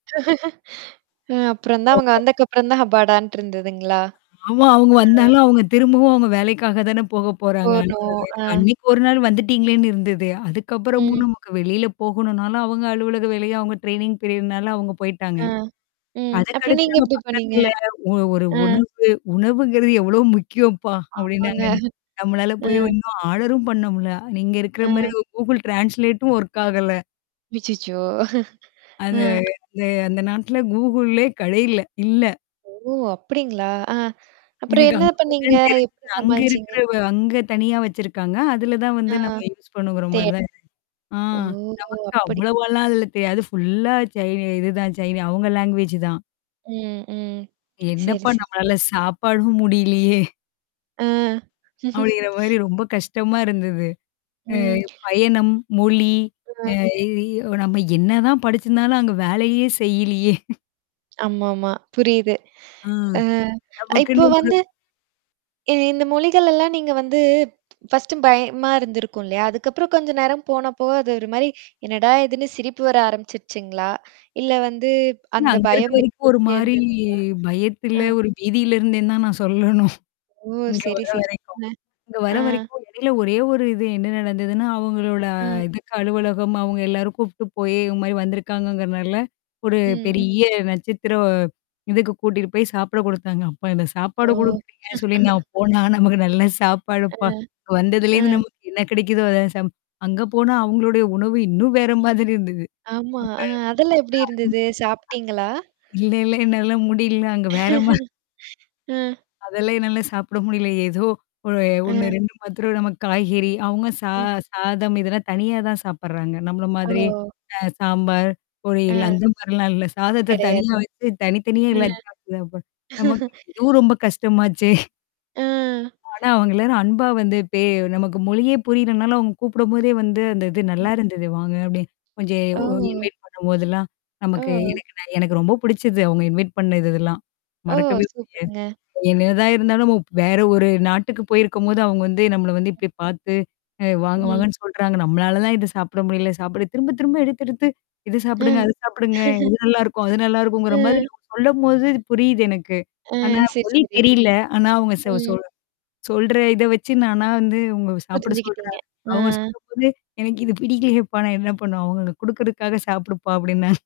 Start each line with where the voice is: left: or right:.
right: அ அப்புறம் தான் அவங்க
left: [unintelligible]
right: வந்ததுக்கப்புறம் தான் அப்பாடான்ட்டு இருந்ததுங்களா?
left: ஆமா. அவங்க
right: ஆ.
left: வந்தாலும், அவங்க திரும்பவும் அவங்க வேலைக்காக தானே போக
right: ஓ.
left: போறாங்க அன
right: நோ! அ.
left: அன்னைக்கு ஒரு நாள் வந்துட்டீங்களேன்னு இருந்தது. அதுக்கப்புறமும்
right: ம்.
left: நமக்கு வெளியில போகணும்னால அவங்க அலுவலக வேலைய அவங்க ட்ரெயனிங் பீரியட்னால அவங்க போய்ட்டாங்க.
right: ஆ. ம். அப்புறம்
left: அதக்கடுத்து
right: நீங்க
left: நம்ம
right: எப்படி பண்ணீங்க?
left: பக்கத்துல ஒ ஒரு
right: அ.
left: உணவு, உணவுங்கிறது எவ்ளோ முக்கியம்ப்பா!
right: ஆமாங்க.
left: அப்ப்டின்னாங்கன்ன. நம்மளால
right: அ.
left: போய் இன்னும் ஆர்டரும் பண்ண முல்ல. நீங்க இருக்கிற
right: ஆ.
left: மாரி கூகுள் ட்ரான்ஸ்லேட்டும் ஒர்க் ஆகல.
right: அச்சச்சோ! அ.
left: அது அந்த நாட்ல கூகுள்ளே கடையல. இல்ல.
right: ஓ! அப்படிங்களா? ஆ? அப்புறம்
left: எனக்கு
right: என்ன
left: அங்க போய
right: பண்ணீங்க?
left: தான் தெரிஞ்சது
right: எப்படி
left: அங்க
right: சமாளிச்சீங்க?
left: இருக்கிறவ அங்க தனியா வச்சிருக்காங்க. அதுல தான்
right: ஆ.
left: வந்து நம்ம யூஸ் பண்ணுங்கிற மாரி
right: தேட
left: தான் இரு ஆ
right: ஓ!
left: நமக்கு
right: அப்படி!
left: அவ்வளவாலாம் அதுல தெரியாது. ஃபுல்லா சைனி இதுதான் சைனி அவவுங்க லாங்குவேஜ் தான்.
right: ம், ம். சரி,
left: என்னப்பா
right: சரிங்க.
left: நம்மளால சாப்பாடும் முடியலையே!
right: அ.
left: அப்படிங்கிற மாரி ரொம்ப கஷ்டமா இருந்தது.
right: ம்.
left: அ பயணம், மொழி.
right: ஆ.
left: அ இ நம்ம என்னதான் படிச்சிருந்தாலும் அங்க வேலையே செய்யலியே.
right: ஆமாமா. புரியுது.
left: ஆ.
right: அ
left: நமக்குன்னு
right: இப்ப
left: ஒரு
right: வந்து இ இந்த மொழிகள் எல்லாம் நீங்க வந்து ஃபர்ஸ்ட்டு பயமா இருந்திருக்கும் இல்லையா? அதுக்கப்புறம் கொஞ்சம் நேரம் போனப்போ அது ஒரு மாரி என்னடா இதுன்னு சிரிப்பு வர ஆரம்பிச்சுடுச்சுங்களா? இல்ல வந்து அந்த
left: அங்க இருக்க
right: பயம்
left: வரைக்கும் ஒரு
right: இருந்துட்டே
left: மாரி
right: இருந்துங்களா?
left: பயத்துல,
right: ஆ.
left: ஒரு பீதியில இருந்தே தான் நான் சொல்லணும்.
right: ஓ!
left: இங்க
right: சரி,
left: வர
right: சரி.
left: வரைக்கும்.
right: அ.
left: இங்க வர
right: ஆ.
left: வரைக்கும் இடையில ஒரே ஒரு இது என்ன நடந்ததுன்னா, அவங்களோட
right: ம்.
left: இதுக்கு அலுவலகம், அவங்க எல்லாரும் கூப்ட்டு போய் இவ மாரி வந்திருக்காங்கங்கிறனால. ஒரு
right: ம், ம்.
left: பெரிய நட்சத்திரம். இதுக்கு கூட்டிட்டு போய் சாப்பிட குடுத்தாங்க. அப்பா இந்த
right: ஓ!
left: சாப்பாடு குடுக்குறீங்கன்னு சொல்லி நான் போனா நமக்கு நல்ல
right: அ.
left: சாப்பாடுப்பா வந்ததுலேருந்து
right: அ.
left: நமக்கு என்ன கிடைக்குதோ அத ச அங்க போனா அவங்களுடைய உணவு இன்னும் வேற மாதிரி இருந்தது.
right: ஆமா.
left: அ.
right: அ அதெல்லாம் எப்படி இருந்தது? சாப்பி்டீங்களா?
left: இல்ல இல்ல என்னால முடியல அங்க வேறம
right: அ.
left: அதெல்லாம் என்னால சாப்பிட முடியல. ஏதோ ஒ ஒண்ணு,
right: அ.
left: ரெண்டு மாத்திரம் நமக்கு காய்கறி, அவங்க சா
right: ம்.
left: சாதம் இதெல்லாம் தனியா தான் சாப்படுறாங்க. நம்மள மாதிரிய.
right: ஓ.
left: அ சாம்பார்.
right: ஆ.
left: பொறியல். அந்த மாரிலாம் இல்ல. சாதத்த தனியா
right: கிடையாது.
left: வச்சு தனி தனியா
right: அ.
left: எல்லாத்தையும் சதாப்ப. நமக்கு இதுவும் ரொம்ப கஷ்டமாச்சே.
right: அ.
left: ஆனா, அவங்கல்லாரும் அன்பா வந்து இப்பே நமக்கு மொழியே புரியறனால அவங்க கூப்பிடும்போதே வந்து அந்த இது நல்லா இருந்தது வாங்க அப்ப்டின்னு. கொஞ்சம்
right: ஓ!
left: இன்வைட் பண்ணும்போதெல்லாம். நமக்கு
right: ஓ.
left: எனக்கு ந எனக்கு ரொம்ப பிடிச்சது அவவுங்க இன்வைட் பண்ண இது இதெல்லாம்.
right: ஓ!
left: மறக்கவே முடியாது.
right: சூப்பருங்க.
left: என்னதா இருந்தாலும் நம வேற ஒரு நாட்டுக்கு போயிருக்கும்போது அவங்க வந்து நம்மள வந்து இப்டி பார்த்து, வாங்க
right: ம்.
left: வாங்கன்னு சொல்றாங்க. நம்மளால தான் இத சாப்பிட முடியல சாப்படு திரும்ப, திரும்ப எடுத்து, எடுத்து இத சாப்பிடுங்க,
right: ம்.
left: அத சாப்பிடுங்க. இது நல்லாயிருக்கும். அது நல்லாிருக்குங்கிற மாதிரி
right: அ.
left: சொல்லும்போது இது புரியுது எனக்கு.
right: ஆ
left: ஆனா
right: சரி,
left: மொழி
right: சரி.
left: தெரியல. ஆனா அவங்க ச
right: ம்.
left: சொல் சொல்ற. இத வச்சு நானா வந்து உங்க சாப்பிட
right: புரிஞ்சுகிட்டீங்க.
left: சொல்றேன். அவங்க
right: ஆ.
left: சாப்பிடும் போது அ, எனக்கு இந்த பிடிக்கிலேப்பா நான் என்ன பண்ணுவ அவங்க குடுக்கறதுக்காக சாப்பிடுப்பா" அப்ப்டின்னான்.